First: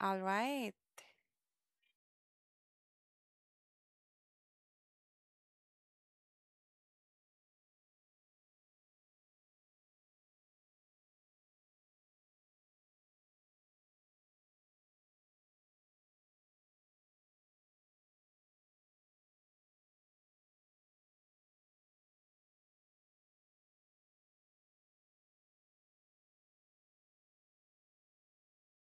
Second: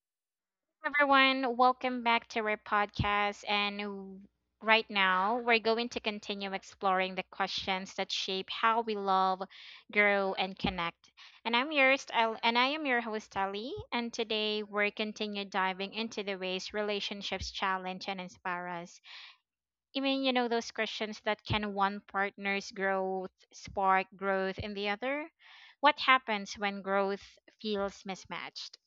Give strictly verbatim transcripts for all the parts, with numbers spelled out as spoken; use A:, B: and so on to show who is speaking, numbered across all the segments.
A: All right.
B: Everyone. Welcome back to our podcast. And w- right now, we're going to continue exploring the questions that shape how we love, grow, and connect. And I'm your style, and I am your host Ali. And today, we're continue diving into the ways relationships challenge and inspire us. Even you know those questions that can one partner's growth spark growth in the other. What happens when growth feels mismatched?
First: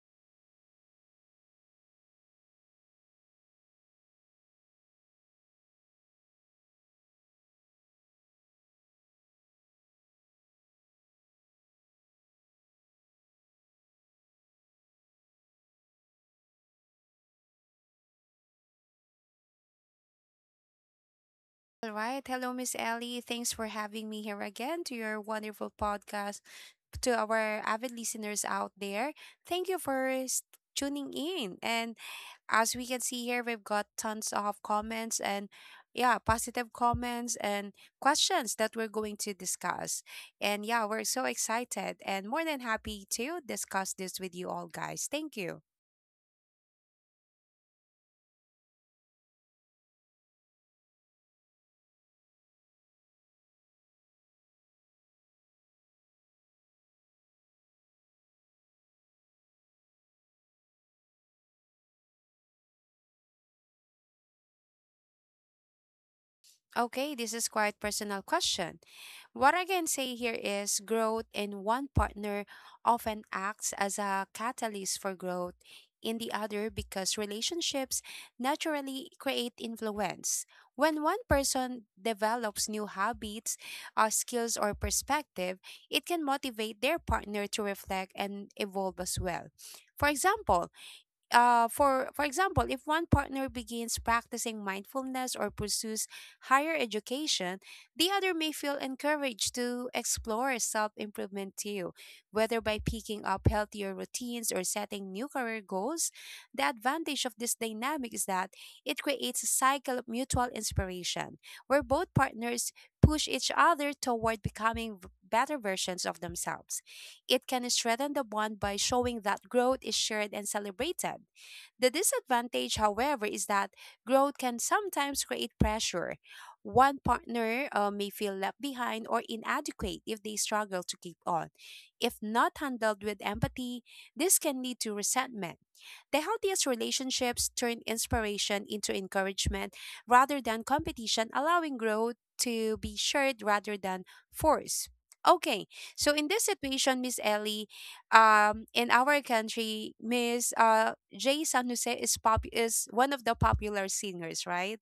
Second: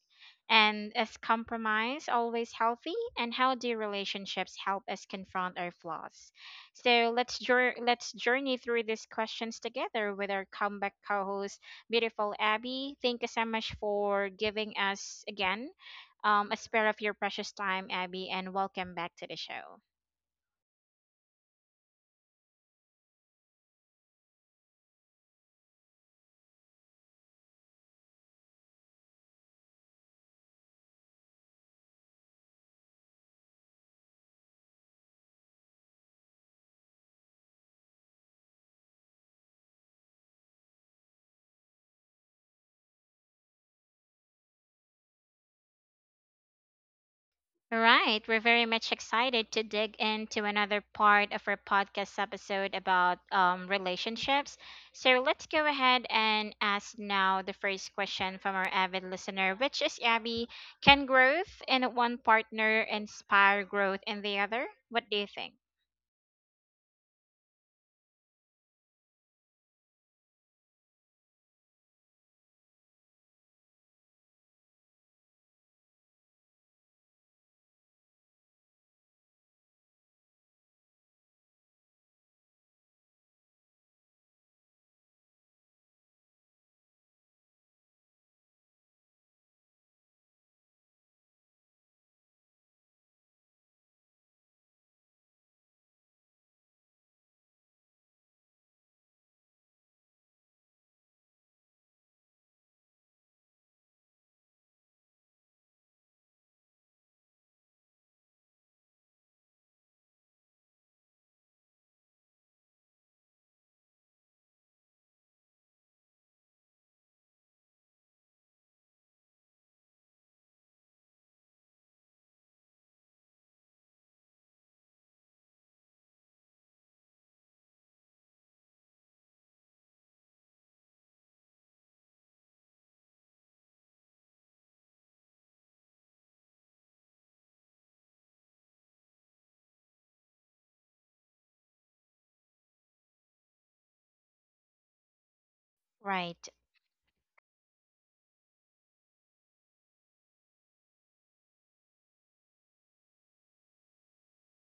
B: And is compromise always healthy? And how do relationships help us confront our flaws? So let's jour- let's journey through these questions together with our comeback co-host, beautiful Abby. Thank you so much for giving us again um, a spare of your precious time, Abby, and welcome back to the show.
A: All right. Hello, Miss Ellie. Thanks for having me here again to your wonderful podcast. To our avid listeners out there, thank you for s- tuning in. And as we can see here, we've got tons of comments and yeah, positive comments and questions that we're going to discuss. And yeah, we're so excited and more than happy to discuss this with you all, guys. Thank you.
B: Right. We're very much excited to dig into another part of our podcast episode about um, relationships. So let's go ahead and ask now the first question from our avid listener, which is Abby, can growth in one partner inspire growth in the other? What do you think?
A: Okay, this is quite personal question. What I can say here is growth in one partner often acts as a catalyst for growth in the other because relationships naturally create influence. When one person develops new habits, uh, skills, or perspective, it can motivate their partner to reflect and evolve as well. For example, uh, for for example, if one partner begins practicing mindfulness or pursues higher education, the other may feel encouraged to explore self-improvement too, whether by picking up healthier routines or setting new career goals. The advantage of this dynamic is that it creates a cycle of mutual inspiration, where both partners push each other toward becoming v- better versions of themselves. It can strengthen the bond by showing that growth is shared and celebrated. The disadvantage, however, is that growth can sometimes create pressure. One partner uh, may feel left behind or inadequate if they struggle to keep on. If not handled with empathy, this can lead to resentment. The healthiest relationships turn inspiration into encouragement rather than competition, allowing growth to be shared rather than forced. Okay, so in this
B: Right.
A: situation, Miss Ellie, um, in our country, Miss uh, Jay San Jose is pop is one of the popular singers, right?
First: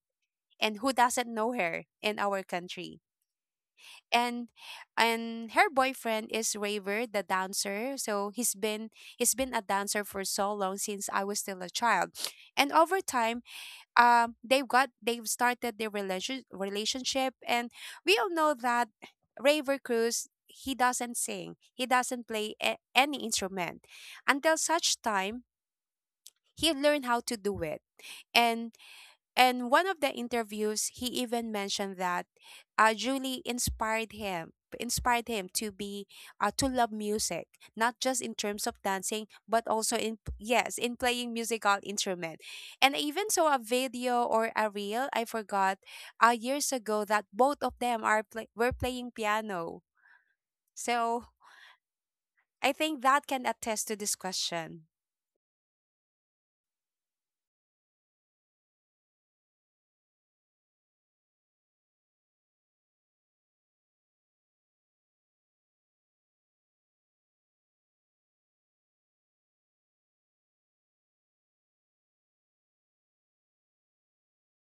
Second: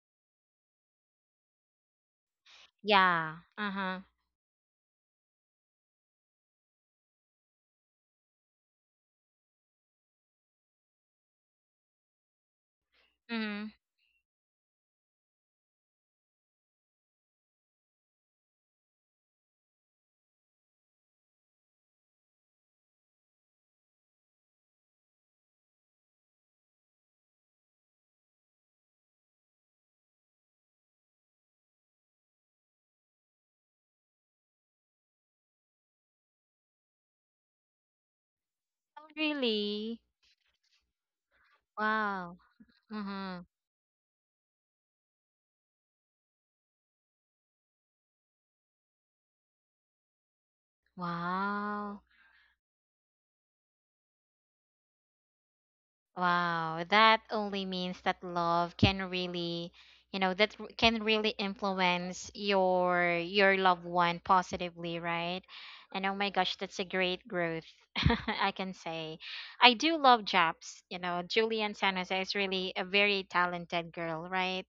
A: And who doesn't know her in our country?
B: Yeah. Uh huh.
A: And and her boyfriend is Raver, the dancer. So he's been he's been a dancer for so long since I was still a child. And over time,
B: Mm-hmm.
A: um, they've got they've started their relation relationship, and we all know that Raver Cruz, he doesn't sing, he doesn't play a- any instrument until such time he learned how to do it, and and one of the interviews he even mentioned that uh, julie inspired him inspired him to be uh, to love music, not just in terms of
B: Oh,
A: dancing but also
B: really?
A: in, yes, in playing musical
B: Wow.
A: instrument. And I even
B: Mm-hmm.
A: saw a video or a reel, I forgot, uh, years ago, that both of them are play- were playing piano. So
B: Wow.
A: I think that can attest to this question.
B: Wow, that only means that love can really, you know, that r- can really influence your your loved one positively, right? And oh my gosh, that's a great growth, I can say. I do love Japs, you know, Julian San Jose is really a very talented girl, right?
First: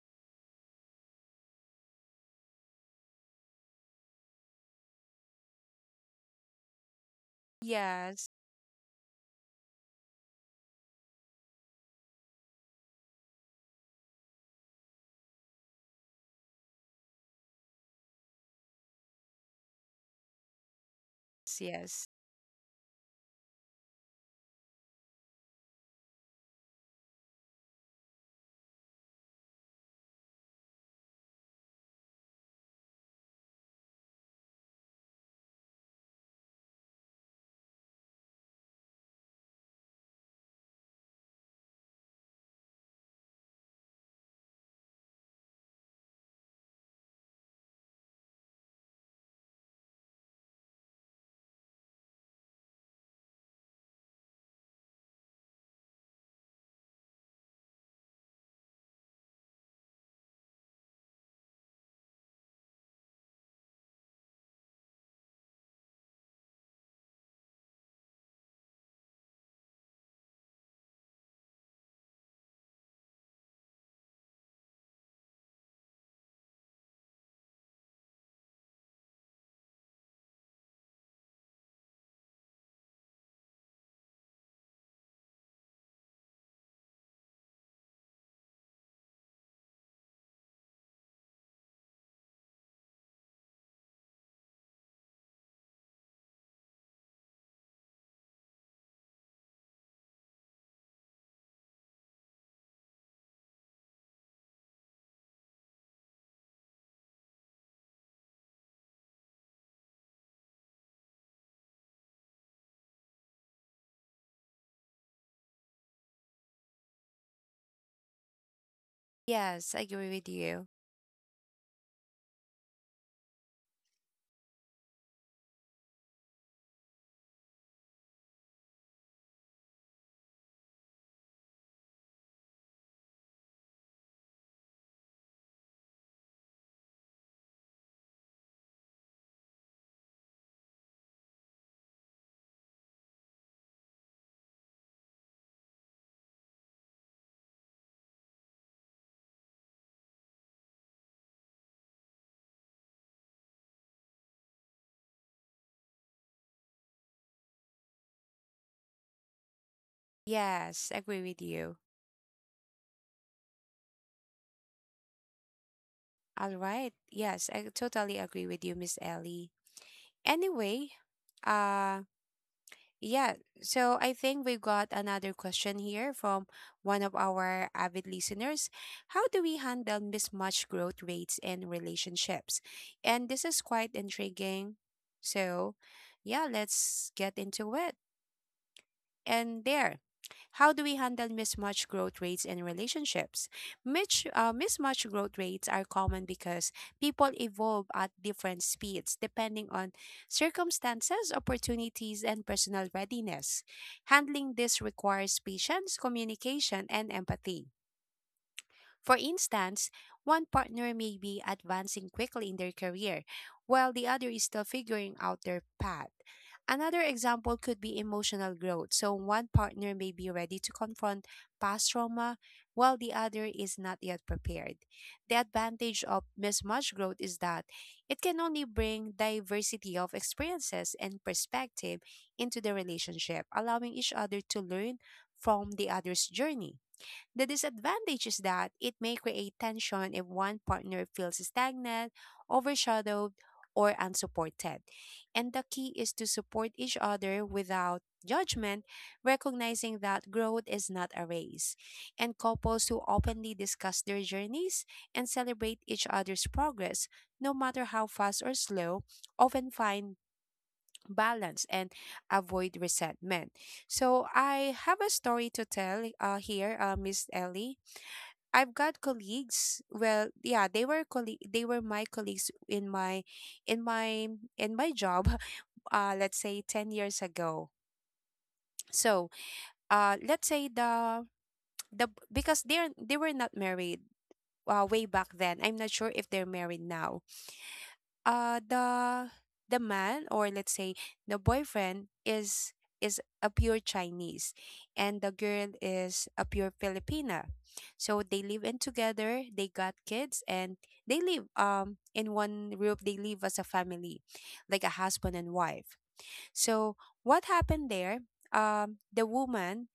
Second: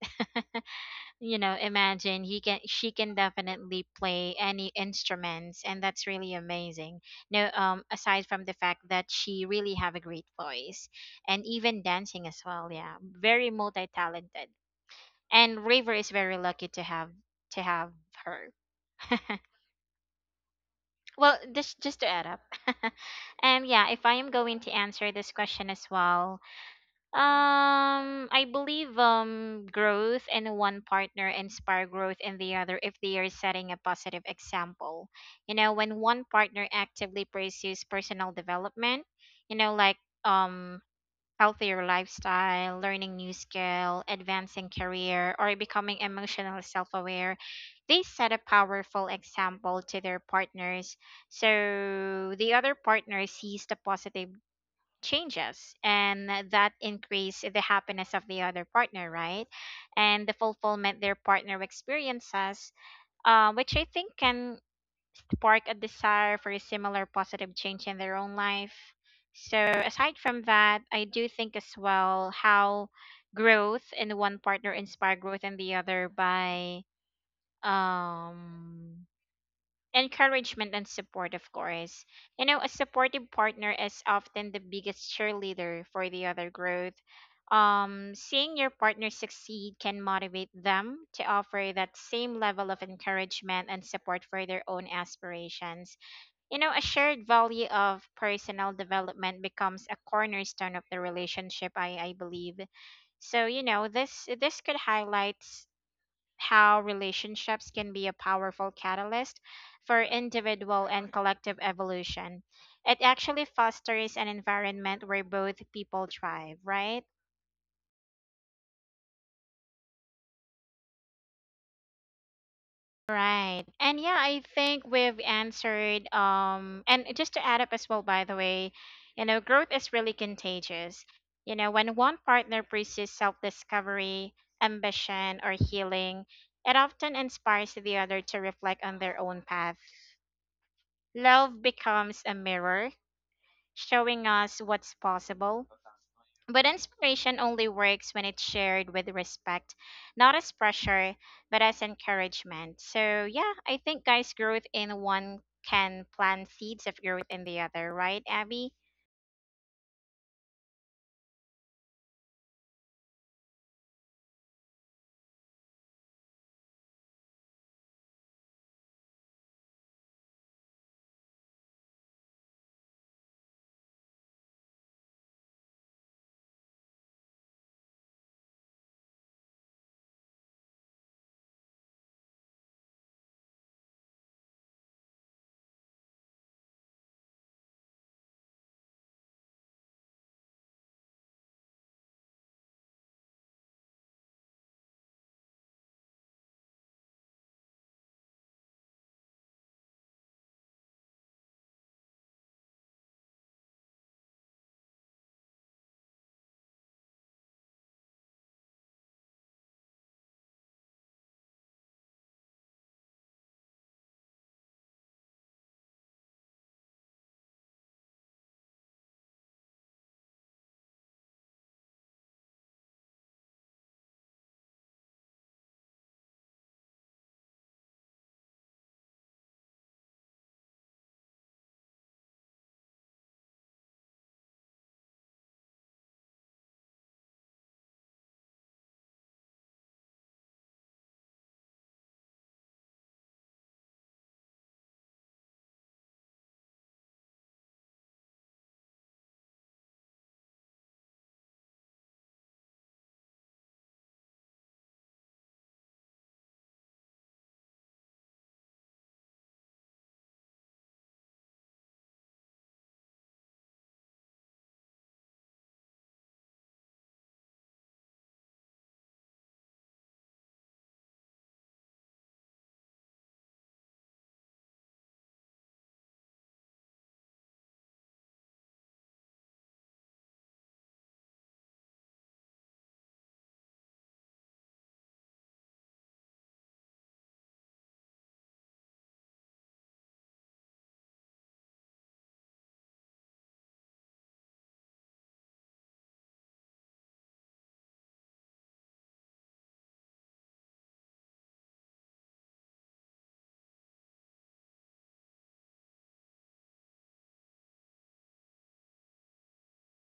B: You know, imagine he can she can definitely play any instruments, and that's really amazing. No, um, aside
A: yes
B: from the fact that she really have a great voice, and even dancing as well, yeah, very multi-talented. And river is very lucky to have to have her. Well, just just to
A: yes
B: add up. And yeah, if I am going to answer this question as well, um, I believe um growth in one partner inspire growth in the other if they are setting a positive example. You know, when one partner actively pursues personal development, you know, like, um healthier lifestyle, learning new skill, advancing career, or becoming emotional self-aware, they set a powerful example to their partners. So the other partner sees the positive changes, and that increase the happiness of the other partner, right? And the fulfillment their partner experiences, uh, which I think can spark a desire for a similar positive change in their own life. So aside from that, I do think as well how growth in one partner inspire growth in the other by, um, encouragement and support, of course. You know, a supportive partner is often the biggest cheerleader for the other growth. Um, seeing your partner succeed can motivate them to offer that same level of encouragement and support for their own aspirations. You know, a shared value of personal development becomes a cornerstone of the relationship, I, I believe. So, you know, this this could highlight how relationships can be a powerful catalyst for individual and collective evolution. It actually fosters an environment where both people thrive, right?
A: yes, I agree with you.
B: Right. And yeah, I think we've answered, um, and just to add up as well by the way, you know, growth is really contagious. You know, when one partner pursues self-discovery, ambition, or healing, it often inspires the other to reflect on their own path. Love becomes a mirror showing us what's possible. But inspiration only works when it's shared with respect, not as pressure, but as encouragement. So, yeah, I think, guys, growth in one can plant seeds of growth in the other, right, Abby?
A: Yes, agree with you. All right. Yes, I totally agree with you, Miss Ellie. Anyway, uh yeah, so I think we've got another question here from one of our avid listeners. How do we handle mismatched growth rates in relationships? And this is quite intriguing. So, yeah, let's get into it. And there, how do we handle mismatched growth rates in relationships? Mitch, uh, mismatched growth rates are common because people evolve at different speeds depending on circumstances, opportunities, and personal readiness. Handling this requires patience, communication, and empathy. For instance, one partner may be advancing quickly in their career, while the other is still figuring out their path. Another example could be emotional growth. So, one partner may be ready to confront past trauma, while the other is not yet prepared. The advantage of mismatched growth is that it can only bring diversity of experiences and perspective into the relationship, allowing each other to learn from the other's journey. The disadvantage is that it may create tension if one partner feels stagnant, overshadowed, or unsupported. And the key is to support each other without judgment, recognizing that growth is not a race. And couples who openly discuss their journeys and celebrate each other's progress, no matter how fast or slow, often find balance and avoid resentment. So I have a story to tell uh, here, uh, Miss Ellie. I've got colleagues. Well, yeah, they were colleague. They were my colleagues in my, in my, in my job. Uh, let's say ten years ago. So, uh, let's say the the because they're they were not married. Uh, way back then, I'm not sure if they're married now. uh the the man, or let's say the boyfriend, is is a pure Chinese, and the girl is a pure Filipina. So they live in together, they got kids, and they live um in one roof, they live as a family, like a husband and wife. So what happened there? Um the woman,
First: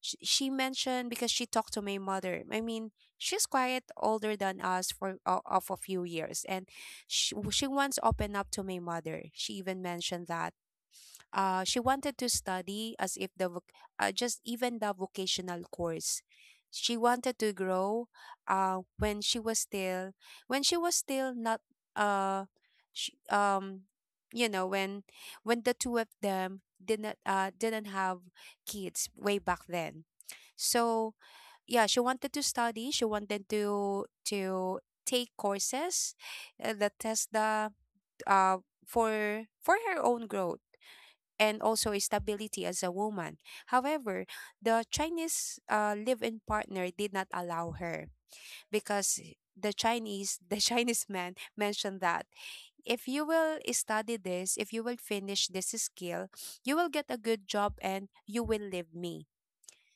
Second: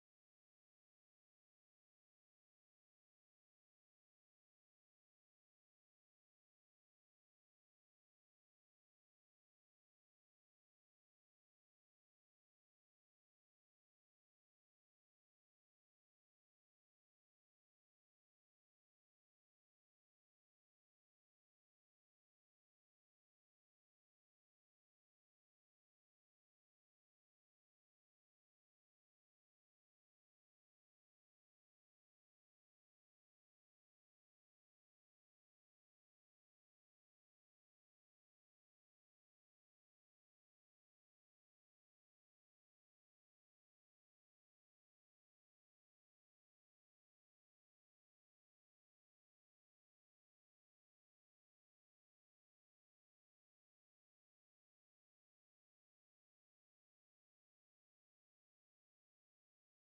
A: Sh- she mentioned, because she talked to my mother. I mean, she's quite older than us for uh, of a few years, and she, she once opened up to my mother. She even mentioned that uh, she wanted to study, as if the voc- uh, just even the vocational course. She wanted to grow uh, when she was still when she was still not uh, sh um you know, when when the two of them didn't uh, didn't have kids way back then. So yeah, she wanted to study, she wanted to to take courses uh, that test the uh, for for her own growth and also stability as a woman. However, the Chinese uh, live-in partner did not allow her, because the Chinese, the Chinese man mentioned that, if you will study this, if you will finish this skill, you will get a good job and you will leave me.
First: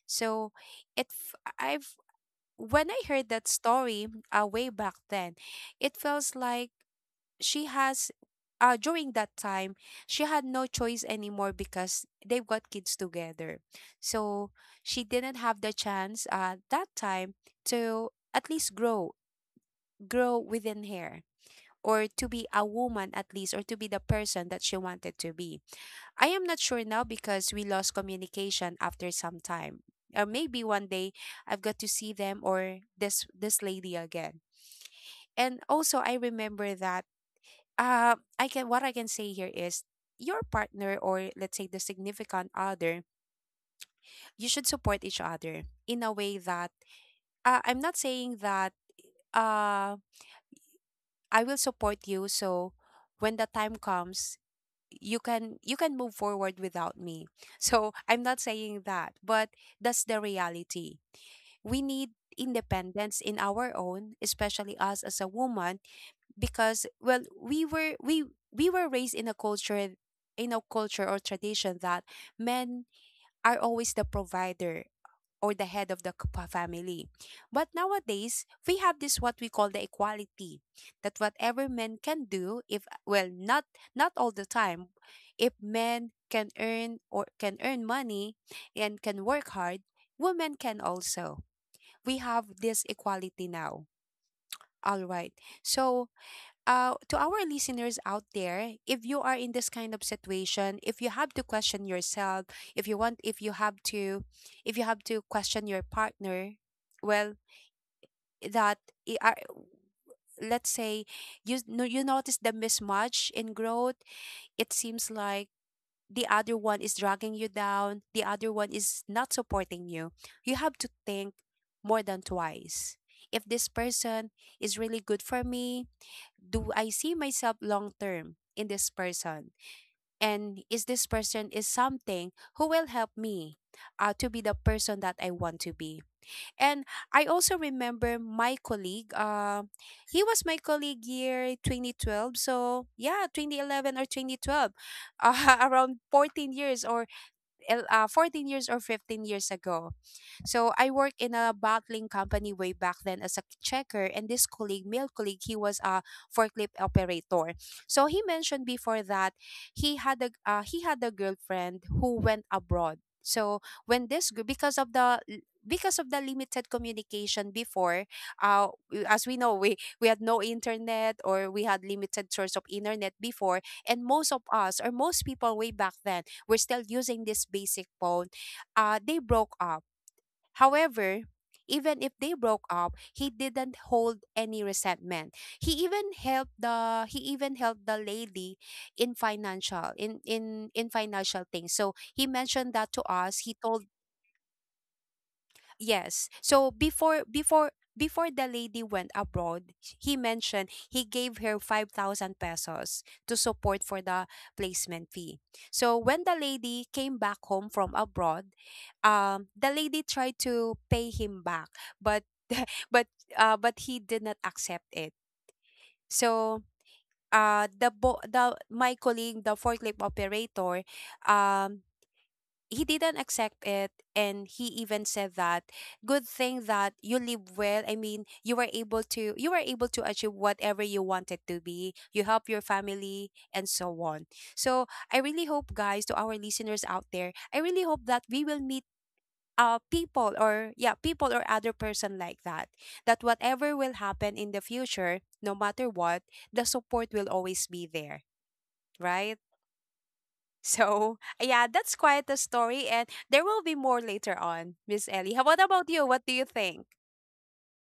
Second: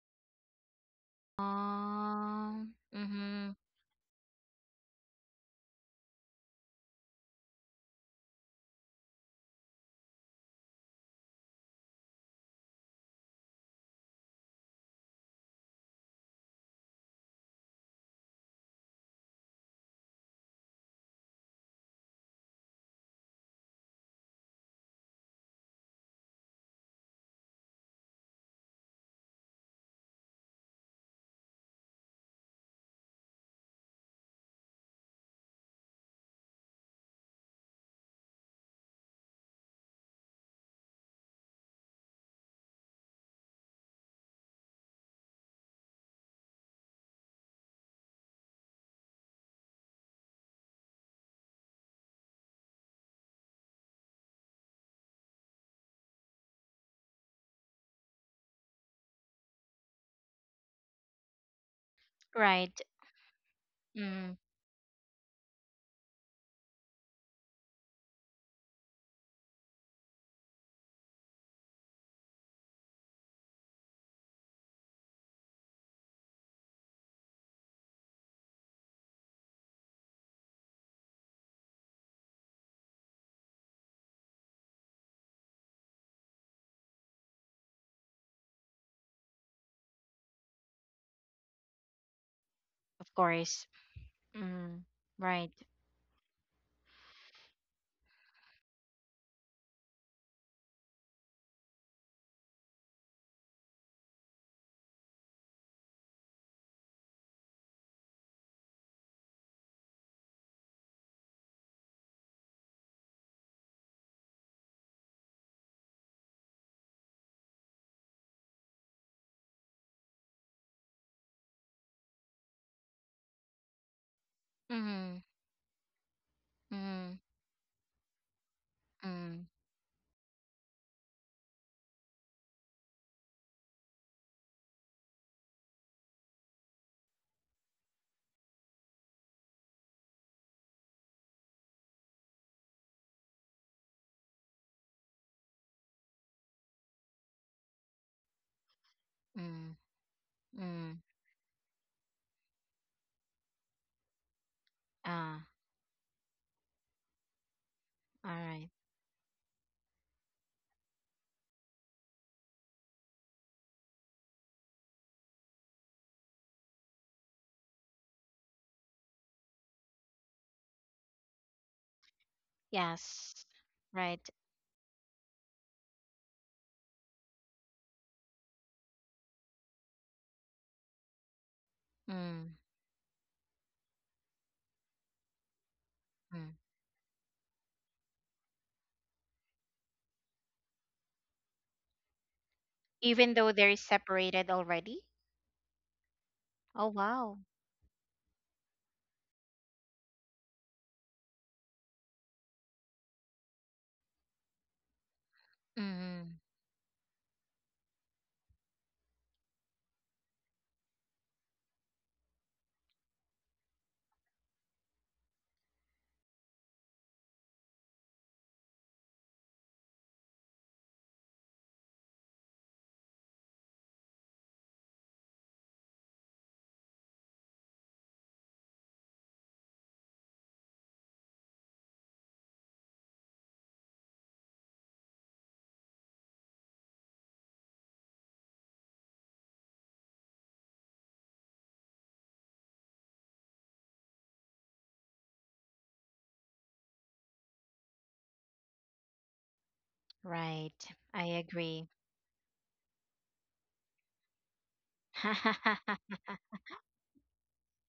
A: So it f- I've
B: Um,
A: when I heard that
B: mm-hmm,
A: story uh, way back then, it feels like she has uh during that time, she had no choice anymore because they've got kids together. So she didn't have the chance uh that time to at least grow grow within her, or to be a woman at least, or to be the person that she wanted to be. I am not sure now because we lost communication after some time. Or maybe one day I've got to see them, or this this lady again. And also I remember that, uh, I can, what I can say here is, your partner, or let's say the significant other, you should support each other in a way that, uh, I'm not saying that, uh I will support you so when the time comes, you can you can move forward without me. So I'm not saying that, but that's the reality. We need
B: right.
A: independence in our own,
B: Mm,
A: especially us as a woman, because well, we were we we were raised in a culture, in a culture or tradition, that men are always the provider, or the head of the c- pa- family. But nowadays, we have this what we call the equality, that whatever men can do, if, well, not not all the time, if men can earn or can earn money and can work hard, women can also. We have this
B: of
A: equality
B: course.
A: now.
B: Mm,
A: All right.
B: right.
A: So uh, to our listeners out there, if you are in this kind of situation, if you have to question yourself, if you want, if you have to, if you have to question your partner, well, that I- are let's say you no, you notice the mismatch in growth. It seems like the other one is dragging you down. The other one is not supporting you. You have to think more than twice. If this person is really good
B: Mm,
A: for me, do I see
B: mm,
A: myself long term in this
B: mm,
A: person? And is this person is something who will help me uh, to be the person that I want to be? And I also remember my colleague. Uh, he was my colleague year twenty twelve. So yeah, twenty eleven or twenty twelve, uh, around fourteen years, or el- uh, fourteen years or fifteen years
B: mm,
A: ago. So I
B: mm.
A: worked in a bottling company way back then as a checker, and this colleague, male colleague,
B: Ah,
A: he was a forklift operator. So he
B: all
A: mentioned
B: right.
A: before that he had a uh, he had a girlfriend who went abroad. So when this gr- because of the because of the limited communication before, uh, w- as we know, we, we had no internet, or we had limited source of internet
B: Yes.
A: before, and
B: Right.
A: most of us, or most people way back then, we're still using this basic phone. Uh, they broke up. However, even if they
B: Mm,
A: broke up, he didn't hold any resentment. He even helped
B: mm.
A: the he even helped the lady in financial, in in in financial things. So he mentioned that to
B: Even
A: us.
B: though
A: He
B: they're
A: told.
B: separated already?
A: Yes. So
B: Oh,
A: before
B: wow.
A: before before the lady went abroad, he mentioned he gave her five thousand pesos to support for the placement fee. So when the
B: Mm,
A: lady came back home from abroad, um the lady tried to pay him back, but but uh but he did not accept it. So uh the bo- the my colleague, the forklift operator, um he didn't accept it, and he even said that, "Good thing that you live well. I mean, you were able to you were able to achieve whatever you wanted to be, you help your family and so on." So I really hope, guys, to our listeners out there, I really hope that we will meet uh people, or yeah, people or other person like that, that whatever will happen in the future, no matter what, the support will always be there, right?
B: right.
A: So,
B: I
A: yeah,
B: agree.
A: that's quite a story, and there will be more later on, Miss Ellie. How What about you? What do you think?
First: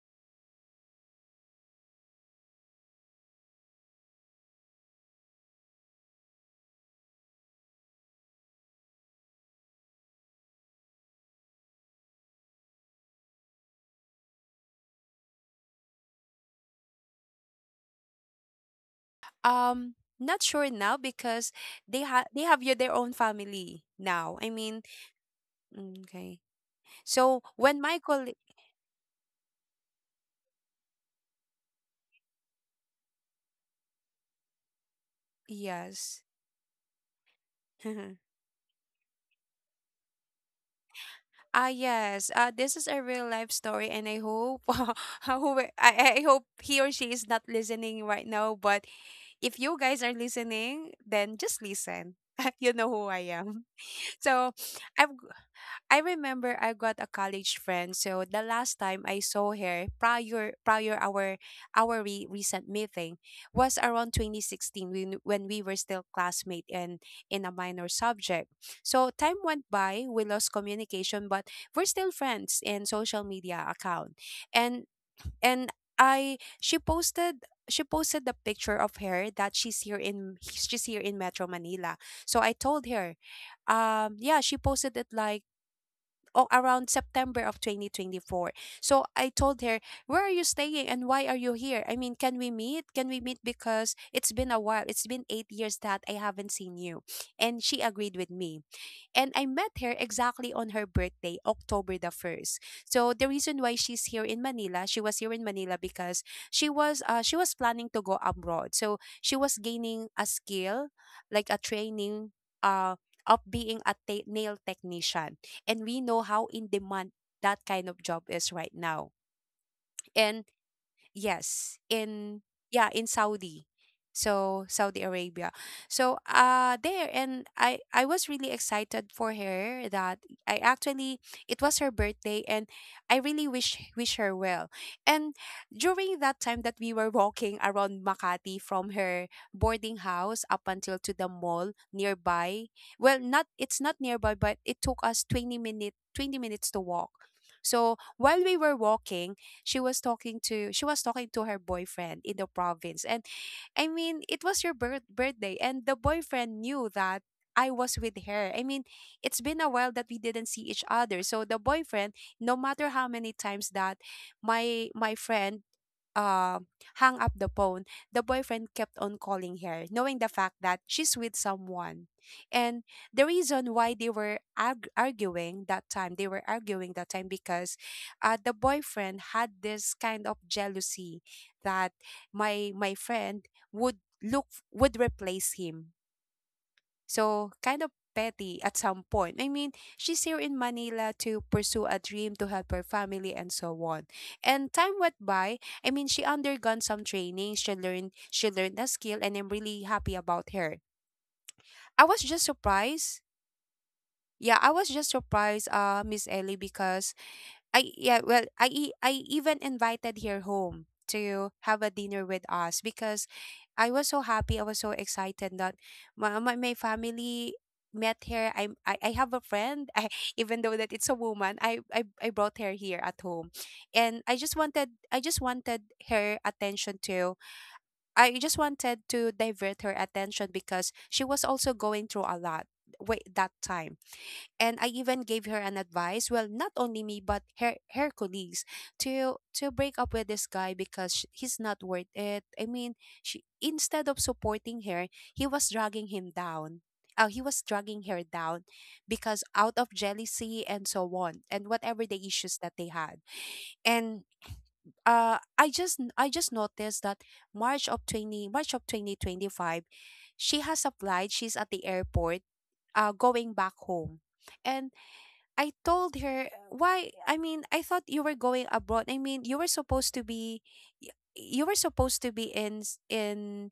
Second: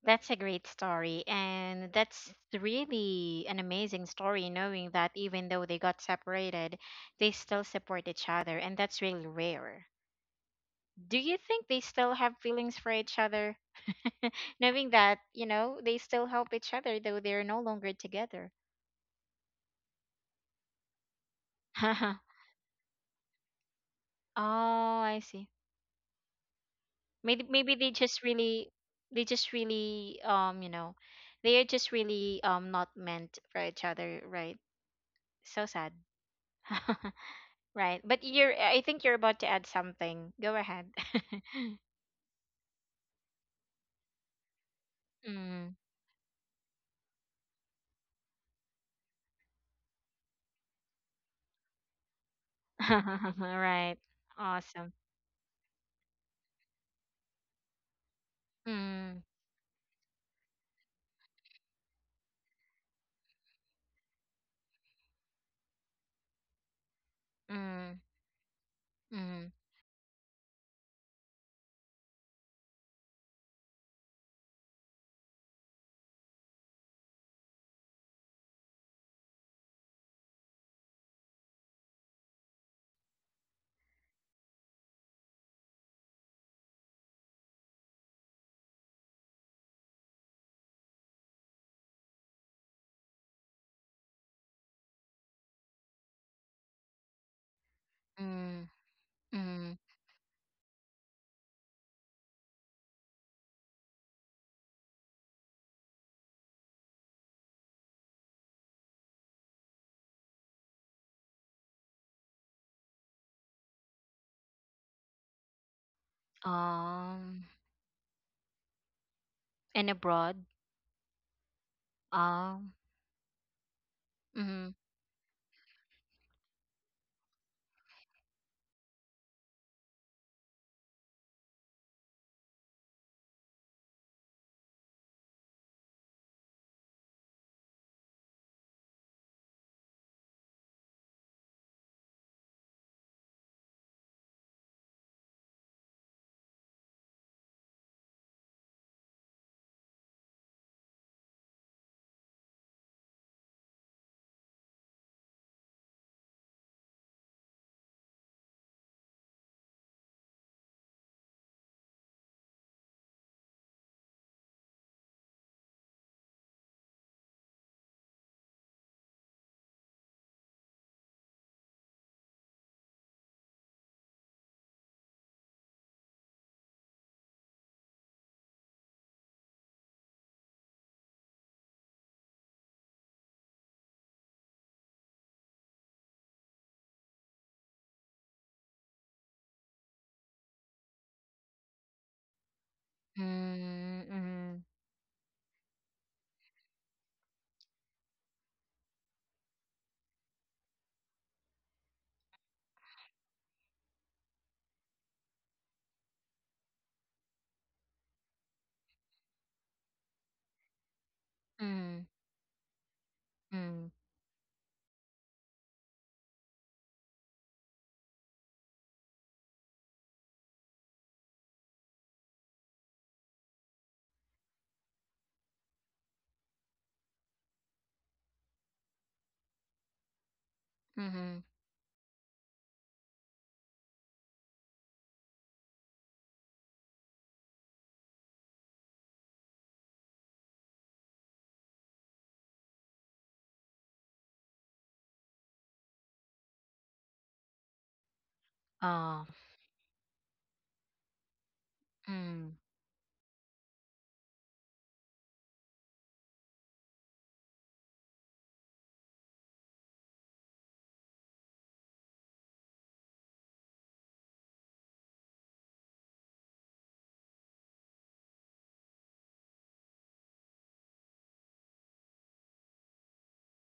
B: That's a great story. And that's really an amazing story, knowing that even though they got separated, they still support each other. And that's really rare. Do you think they still have feelings for each other? Knowing that, you know, they still help each other, though they're no longer together.
A: Um, Not sure now because they
B: Oh,
A: ha they have your their own family now. I mean,
B: I see.
A: mm, okay. So
B: Maybe maybe
A: when
B: they just
A: Michael,
B: really they just really um you know, they are just really, um, not meant for each other, right? So sad.
A: yes.
B: Right, but you're, I think you're about to add something, go ahead.
A: Ah yes, uh, this is a real life story, and I hope who
B: Mm.
A: I, I hope he or she is not listening right now. But if you guys are listening, then just listen. You know who I am.
B: Right.
A: So
B: Awesome.
A: I've I remember I got a college friend. So the last time
B: Mm,
A: I saw her prior prior our our re- recent meeting was around twenty sixteen, when when we were still classmate and in a minor
B: mm,
A: subject. So time
B: mm,
A: went by, we lost communication, but we're still friends in social media account. And and I she posted she posted the picture of her that she's here in she's here in Metro Manila. So I told her, um yeah, she posted it like, oh, around September of twenty twenty-four. So I told her, "Where are you staying and why are you here? I mean, can we meet? Can we meet because it's been a while. It's been eight years that I haven't seen you." And she agreed with me.
B: mm,
A: And I met
B: mm.
A: her exactly on her birthday, October the first. So the reason why she's here in Manila, she was here in Manila because she was uh, she was planning to go abroad. So she was gaining a skill, like a training, uh of being a ta- nail technician, and we know how in demand
B: Um,
A: that kind of job is right now.
B: and
A: And
B: abroad.
A: yes, in
B: Um,
A: yeah, in Saudi. So
B: mm,
A: Saudi Arabia. So uh there, and I I was really excited for her that I, actually, it was her birthday, and I really wish wish her well. And during that time that we were walking around Makati from her boarding house up until to the mall nearby. Well, not, it's not nearby, but it took us twenty minute twenty minutes to walk. So while we were walking, she was talking to she was talking to her boyfriend in the province, and I mean, it was your birth- birthday, and the boyfriend knew that I was with her. I mean, it's been a while that we didn't see each other. So the boyfriend, no matter how many times that my my friend uh, hung up the phone, the boyfriend kept on calling her, knowing the fact that she's with someone. And the reason why they were arg- arguing that time, they were arguing that time because uh, the boyfriend had this kind of jealousy that my my friend would look would replace him. So, kind of petty at some point. I mean, she's here in Manila to pursue a dream, to help her family and so
B: mm,
A: on.
B: mm,
A: And time went by. I mean, she undergone some training. She learned she learned a skill, and I'm really happy about her. I was just surprised. Yeah, I was just surprised, uh, Miss Ellie, because I yeah, well, I e- I even invited her home to have a
B: mm,
A: dinner with us, because
B: mm,
A: I was so happy, I was so excited that my my, my family met her. I, I I have a friend, I, even though that it's a woman. I, I I brought her here at home, and I just wanted I just wanted her attention to. I just wanted to divert her attention because she
B: mm,
A: was also going through a lot. Wait, that time, and I even gave her an advice. Well, not only me, but her her colleagues, to to break up with this guy because sh- he's not worth it. I mean, she instead of supporting her, he was dragging him down. Uh, he was dragging her down
B: um,
A: because out of jealousy and so on and whatever the
B: mm.
A: issues that they had. And uh i just I just noticed that march of twenty March of twenty twenty-five, she has applied she's at the airport, uh going back home. And I told her, why? I mean, I thought you were going abroad. I mean, you were supposed to be, y- you were supposed to be in s- in,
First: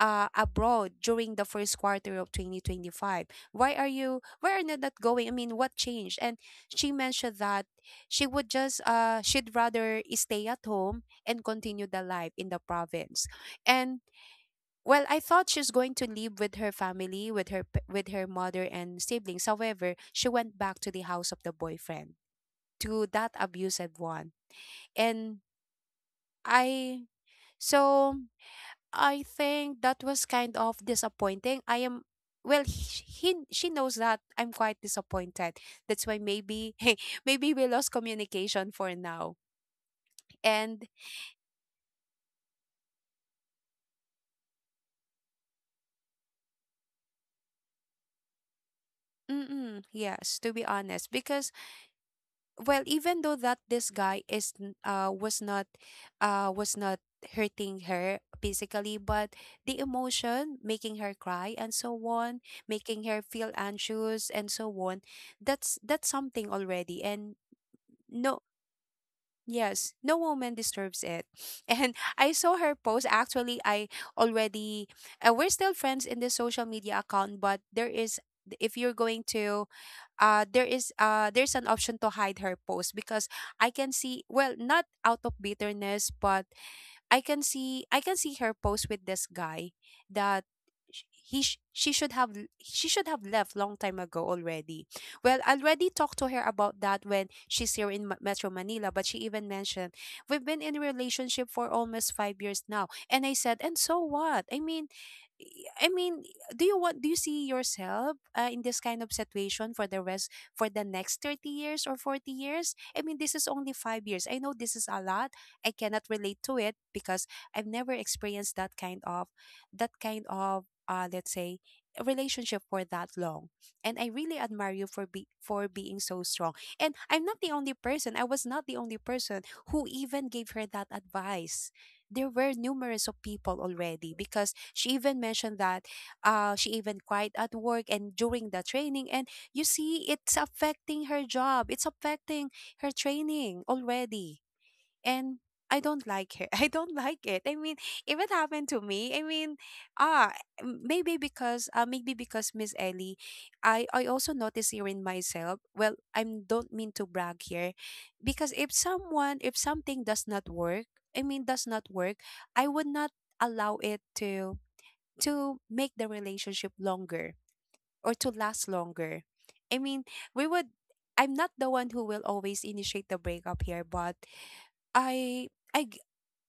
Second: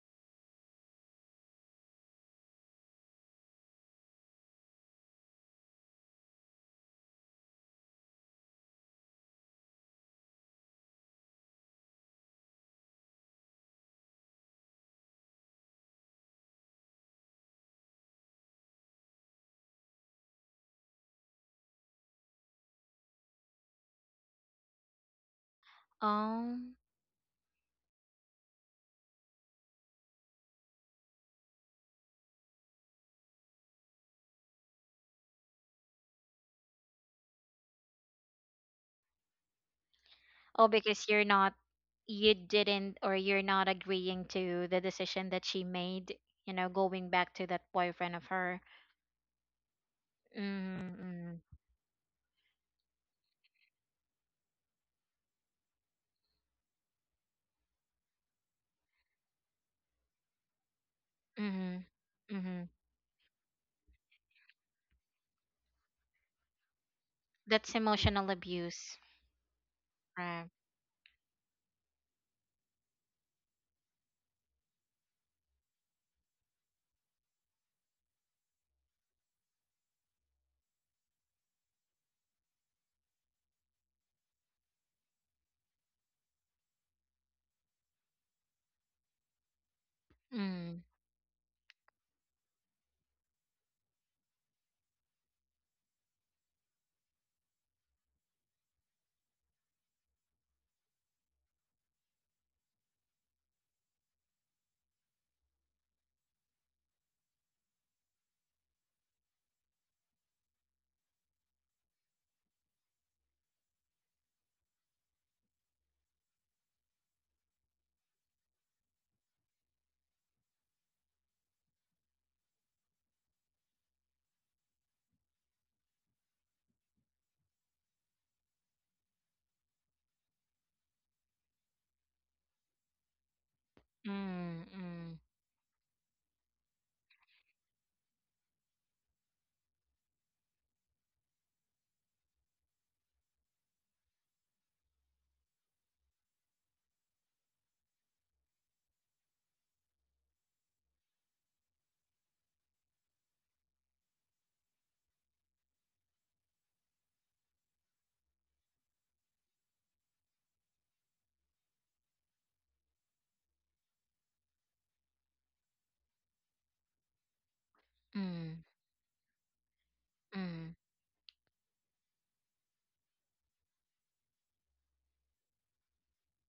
A: uh abroad during the first quarter of twenty twenty-five. Why are you why are you not going? I mean, what changed? And she mentioned that she would just, uh she'd rather stay at home and continue the life in the province. And well, I thought she's going to live with her family, with her p- with her mother and siblings. However, she went back to the house of the boyfriend, to that abusive one. And
B: Um,
A: I so I think that was kind of disappointing. I am, well, he, he she knows that I'm quite disappointed. That's why maybe maybe we lost communication for now.
B: oh,
A: And
B: because you're not, you didn't, or you're not agreeing to the decision that she made, you know, going back to that boyfriend of her.
A: mm-mm, yes, to be honest,
B: Mm-hmm.
A: because well, even though that this guy is n- uh was not uh was not hurting her physically, but the emotion making her cry and
B: Mm-hmm.
A: so
B: Mm-hmm.
A: on,
B: Mm-hmm.
A: making her feel anxious and so on, that's that's something already. And
B: That's emotional
A: no,
B: abuse.
A: yes, no
B: Right.
A: woman deserves it. And I saw her post, actually. I already, uh, we're still friends in the social media account, but there is, if you're going to, uh there is uh there's an option to hide her post, because I can see, well, not out of bitterness, but I can see I can see her post with this guy, that
B: Mm,
A: sh- he sh- she should have l- she should have left long time ago already. Well, I already talked to her about that when she's here in Ma- Metro Manila, but she even mentioned, "We've been in a relationship for almost five years now." And I said, "And so what? I mean, I mean, do you want do you see yourself, uh, in this kind of situation for the rest, for the next thirty years or forty years? I mean, this is only five years. I know this is a lot. I cannot relate to it because I've never experienced that kind of, that kind of uh let's say relationship for that long. And I really admire you for be for being so strong." And I'm not the only person. I was not the only person who even gave her that advice. There were numerous of people already, because
B: mm,
A: she
B: mm,
A: even mentioned that, uh, she even cried at work and during the training. And you see, it's affecting her job. It's affecting her training already. And I don't like it. I don't like it. I mean, if it happened to me, I mean, ah, m- maybe because, uh, maybe because Miss Ellie, I I also notice here in myself. Well, I don't mean to brag here, because if someone if something does not work, I mean, does not work, I would not allow it to to make the relationship longer, or to
B: mm,
A: last longer. I mean, we would.
B: mm.
A: I'm not the one who will always initiate the breakup here, but I I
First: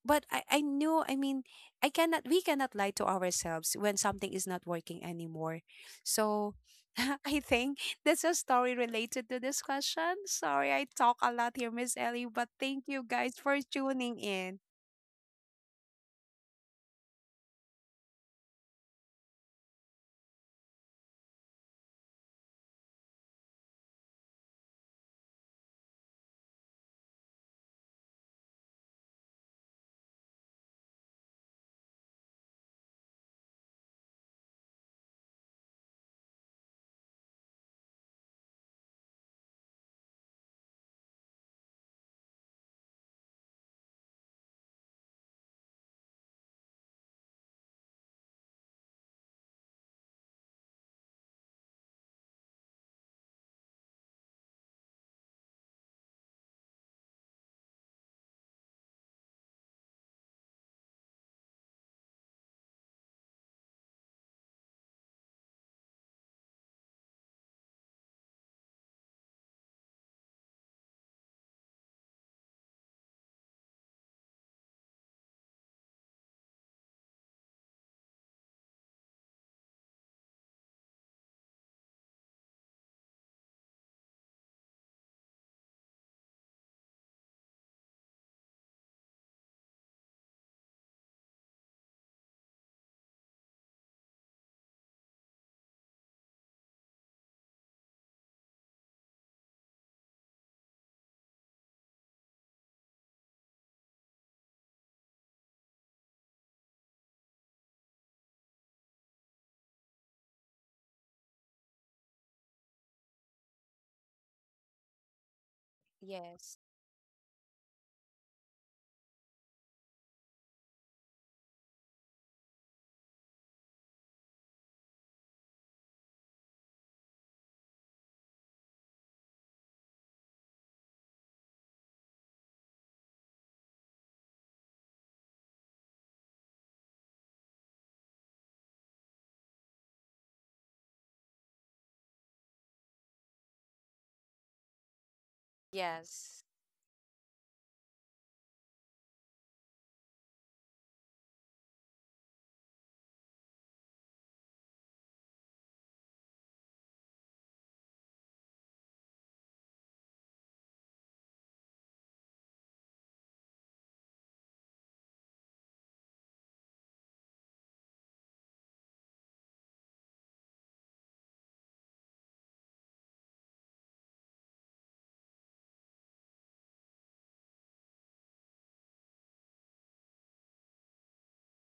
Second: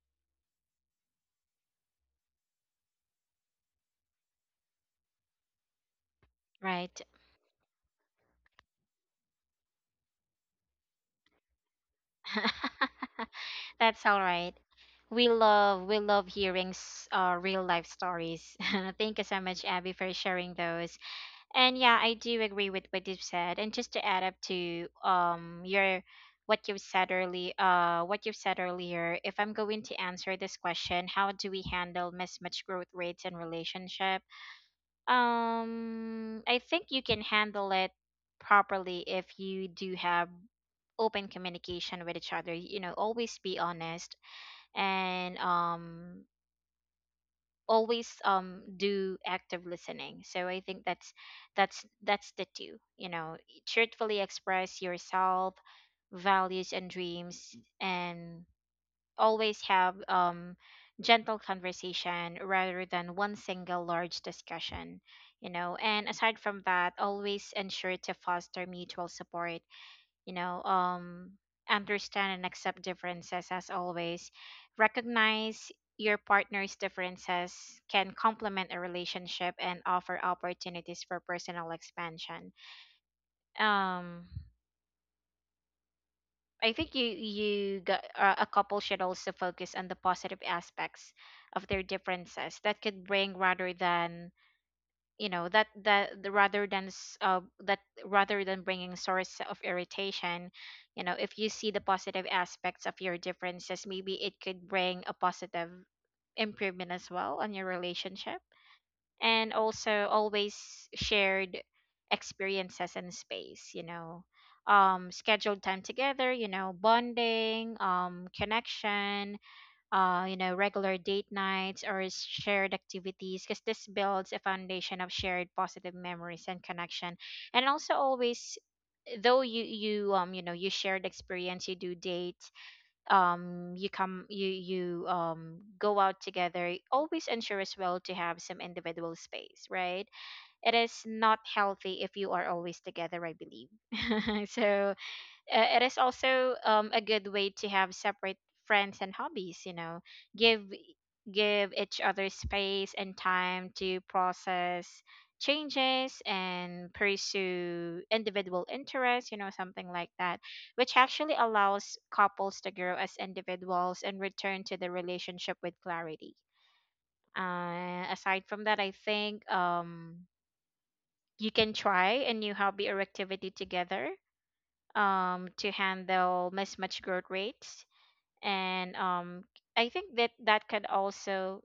A: but I, I knew, I mean, I cannot we cannot lie to ourselves when something is not working anymore. So
B: Right.
A: I think that's a story related to this question. Sorry I talk a lot here, Miss Ellie, but thank you guys for
B: That's
A: tuning
B: all right.
A: in.
B: We love we love hearing s- uh, real life stories. Thank you so much, Abby, for sharing those. And yeah, I do agree with what you've said. And just to add up to, um, your what you've said early uh what you've said earlier, if I'm going to answer this question, how do we handle mismatch growth rates in relationship? Um, I think you can handle it properly if you do have open communication with each other. You know, always be honest, and, um, always, um, do active listening. So I think that's that's that's the two, you know, truthfully express yourself, values, and dreams, and always have, um, gentle conversation rather than one single large discussion. You know, and aside from that, always ensure to foster mutual support. You know, um, understand and accept differences, as always recognize your partner's differences can complement a relationship and offer opportunities for personal expansion. Um, I think you you got, uh, a couple should also focus on the positive aspects of their differences that could bring rather than, you know, that that the, rather than s- uh, that rather than bringing source of irritation. You know, if you see the positive aspects of your differences, maybe it could bring a positive improvement as well on your relationship. And also always shared experiences and space, you know, um, scheduled time together, you
A: Yes.
B: know, bonding, um, connection, uh, you know, regular date nights or s- shared activities, because this builds a foundation of shared positive memories and connection. And also always, though you you um you know, you shared experience, you do date, um, you come you you um go out together, always ensure as well to have some individual space, right? It is not healthy if you are always together, I believe. So, uh, it is
A: Yes.
B: also, um, a good way to have separate friends and hobbies, you know, give give each other space and time to process changes and pursue individual interests, you know, something like that, which actually allows couples to grow as individuals and return to the relationship with clarity. Uh, aside from that, I think, um, you can try a new hobby or activity together, um, to handle mismatched growth rates. And, um, I think that that could also,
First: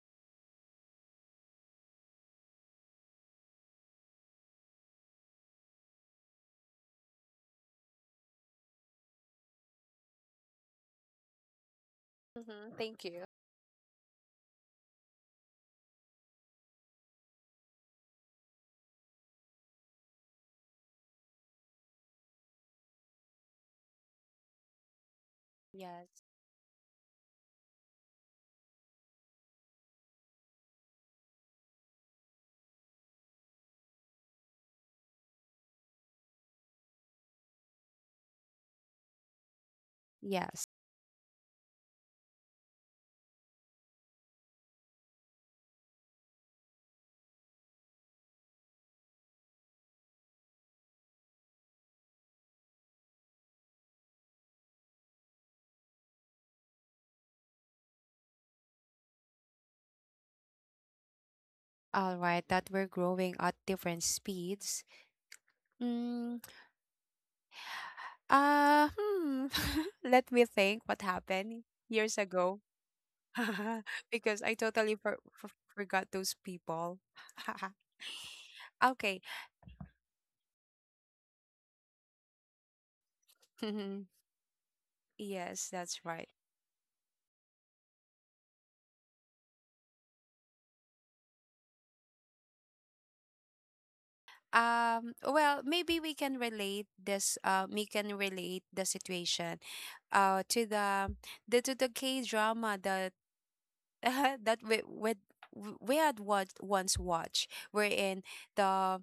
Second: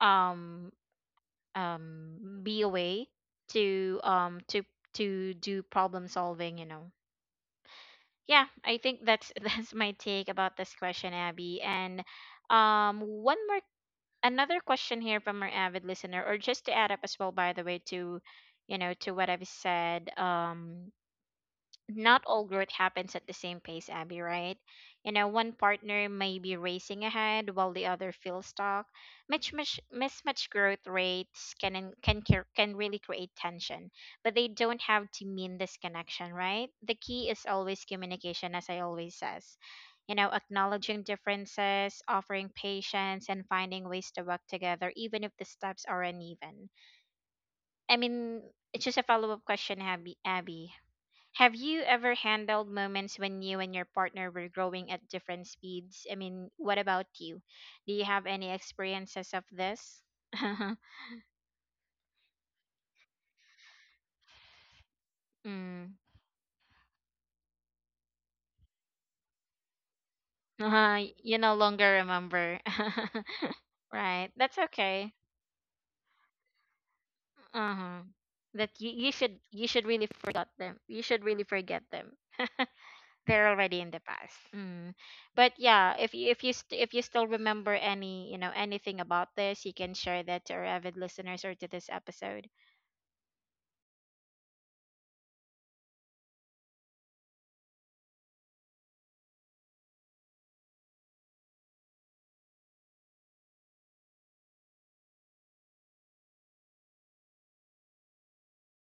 B: um, um, be a way to, um, to to do problem solving. You know, yeah, I think that's that's my take about this question, Abby. And,
A: Mm-hmm. Thank
B: um,
A: you.
B: one more another question here from our avid listener, or just to add up as well, by the way, to, you know, to what I've said. Um, not all growth happens at the same pace, Abby, right? You know, one
A: Yes.
B: partner may be racing ahead while the other feels stuck. Much, much, mismatched growth rates can en- can cre- can really create tension, but they don't have to mean disconnection, right? The key is always communication, as I always says. You know,
A: Yes.
B: acknowledging differences, offering patience, and finding ways to work together, even if the steps are uneven. I mean, it's just a follow up question, Abby. Abby, have you ever handled moments when you and your partner were growing at different speeds? I mean, what about you? Do you have any experiences of this?
A: All right, that we're growing at different speeds.
B: Mm.
A: Mm, uh, hmm. Let me think
B: Uh,
A: what
B: you no
A: happened
B: longer
A: years
B: remember.
A: ago.
B: Right.
A: Because I
B: That's
A: totally
B: okay.
A: for, for, forgot those people.
B: Uh-huh. That you, you
A: Okay.
B: should you should really forget them. You should really forget them. They're already in the past. Mm. But
A: Yes,
B: yeah,
A: that's
B: if
A: right.
B: you, if you st- if you still remember any, you know, anything about this, you can share that to our avid listeners or to this episode.
A: Um well, maybe we can relate this, uh we can relate the situation uh to the, the to the K drama that, uh, that we we we had watched once, watch wherein the,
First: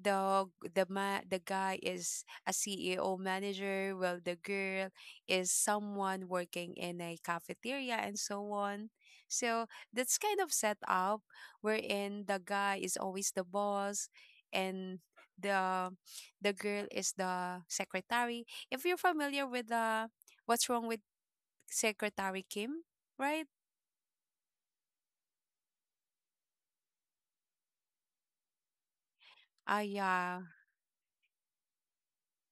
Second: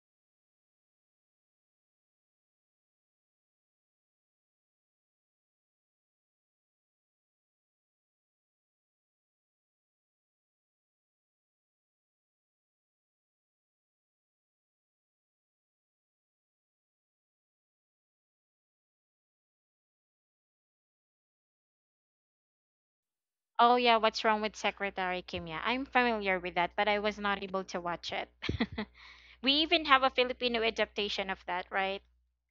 A: the the ma- the guy is a C E O manager, while the girl is someone working in a cafeteria and so on. So that's kind of set up wherein the guy is always the boss, and the the girl is the secretary. If you're familiar with the What's Wrong with Secretary Kim, right?
B: Oh yeah, what's wrong with Secretary Kim? Yeah, I'm familiar with that, but I was not able to watch it. We
A: Ah,
B: even have a
A: yeah.
B: Filipino adaptation of that, right?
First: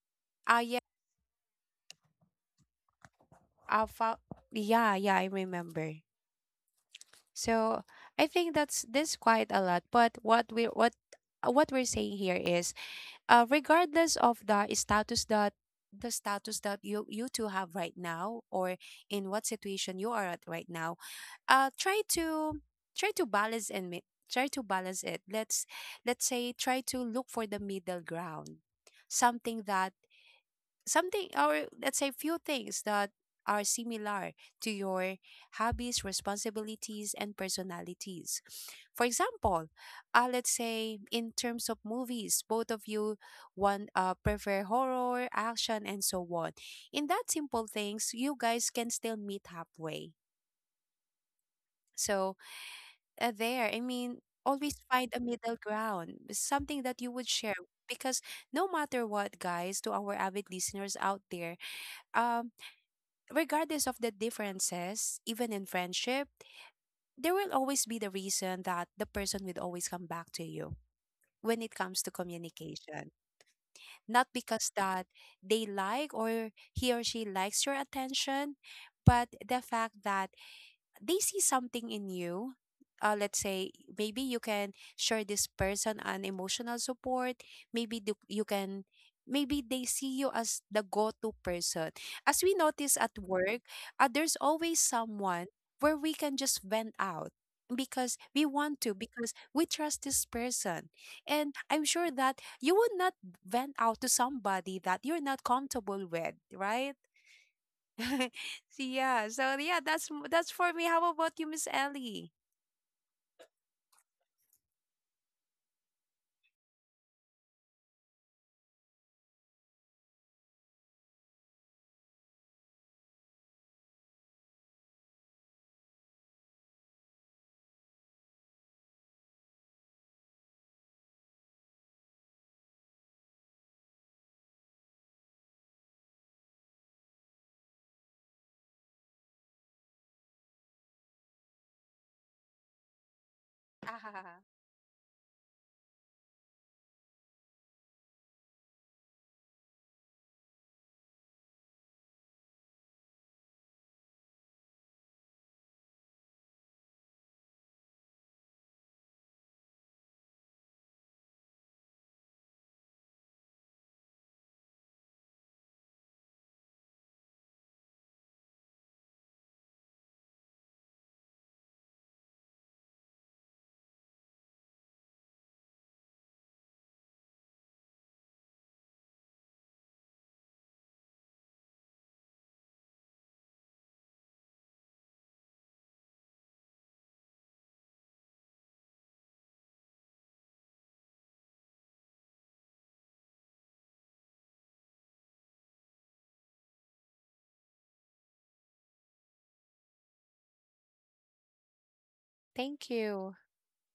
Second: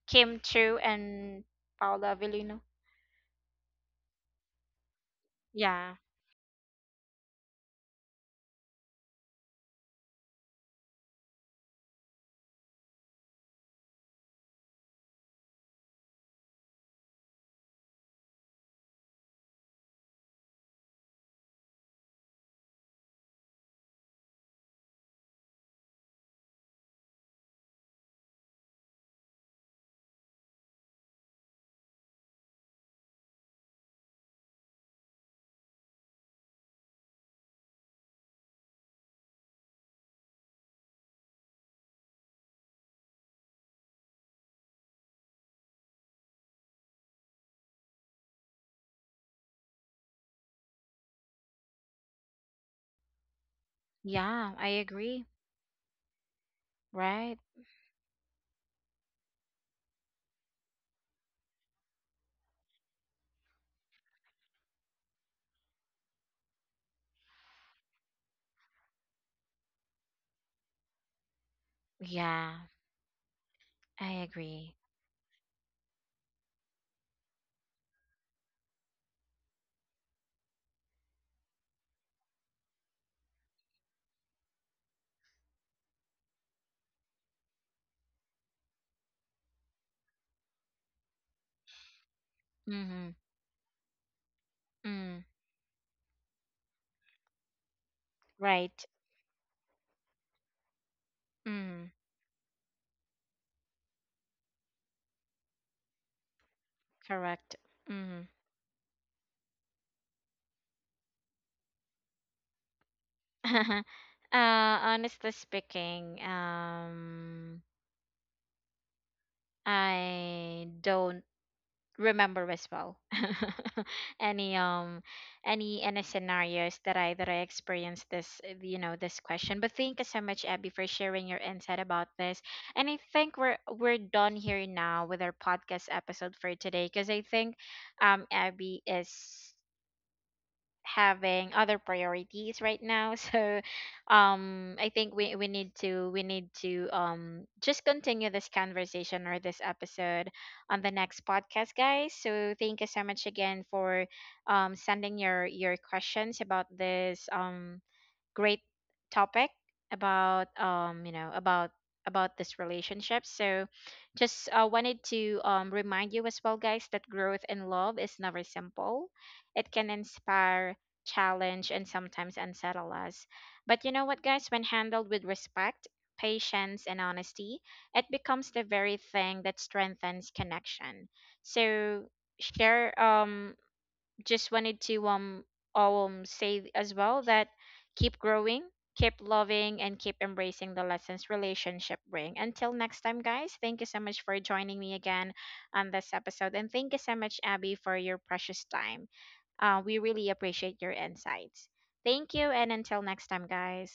B: Kim
A: Ah,
B: Chu
A: yeah,
B: and Paula Avellino.
A: I found. Yeah, yeah, I remember.
B: Yeah,
A: So I think that's this quite a lot. But what we what uh, what we're saying here is, uh, regardless of the status that, the status that you you two have right now, or in what situation you are at right now, uh, try to, try to balance and mi- try to balance it. Let's let's say, try to look for the middle ground, something that, something or let's say few things that are similar to your hobbies, responsibilities, and personalities. For example, uh, let's say in terms of movies, both of you want uh, prefer horror, action, and so on. In that simple things, you guys can still meet halfway. So uh, there, I mean,
B: yeah, I
A: always find a
B: agree.
A: middle ground, something that you would
B: Right?
A: share. Because no matter what, guys, to our avid listeners out there, um, regardless of the differences, even in friendship, there will always be the reason that the person will always come back to you when it comes to
B: Yeah,
A: communication.
B: I
A: Not because
B: agree.
A: that they like, or he or she likes your attention, but the fact that they see something in you, uh, let's say, maybe you can share this person an emotional support, maybe the, you can, maybe they see you as the go-to person. As we notice at
B: Mm-hmm.
A: work, uh, there's always
B: Mm,
A: someone where we can just vent out, because we want
B: right.
A: to, because we trust this person, and I'm
B: Mm,
A: sure that you would not vent out to somebody that you're not comfortable with, right?
B: correct. Mm.
A: So yeah, so yeah, that's m- that's for me. How about you, Miss Ellie?
B: Uh, honestly speaking, um, I don't remember as well. Any, um, any any scenarios that i that I experienced this, uh, you know, this question. But thank you so much, Abby, for sharing your insight about this. And I think we're we're done here now with our podcast episode for today, because I think, um, Abby is having other priorities right now. So,
A: Ah,
B: um, I think we we need to we need to, um, just continue this conversation or this episode on the next podcast, guys. So thank you so much again for, um, sending your your questions about this, um, great topic about, um, you know, about about this relationship. So just, uh, wanted to, um, remind you as well, guys, that growth in love is never simple. It can inspire, challenge, and sometimes unsettle us. But you know what, guys? When handled with respect, patience, and honesty, it becomes the very thing that strengthens connection. So share, um, just wanted to, um, um, say as well that keep growing, keep loving, and keep embracing the lessons relationship bring. Until next time, guys. Thank you so much for joining me again on this episode, and thank you so much, Abby, for your precious time. Uh, we really appreciate your insights. Thank you, and
A: thank
B: until next
A: you.
B: time, guys.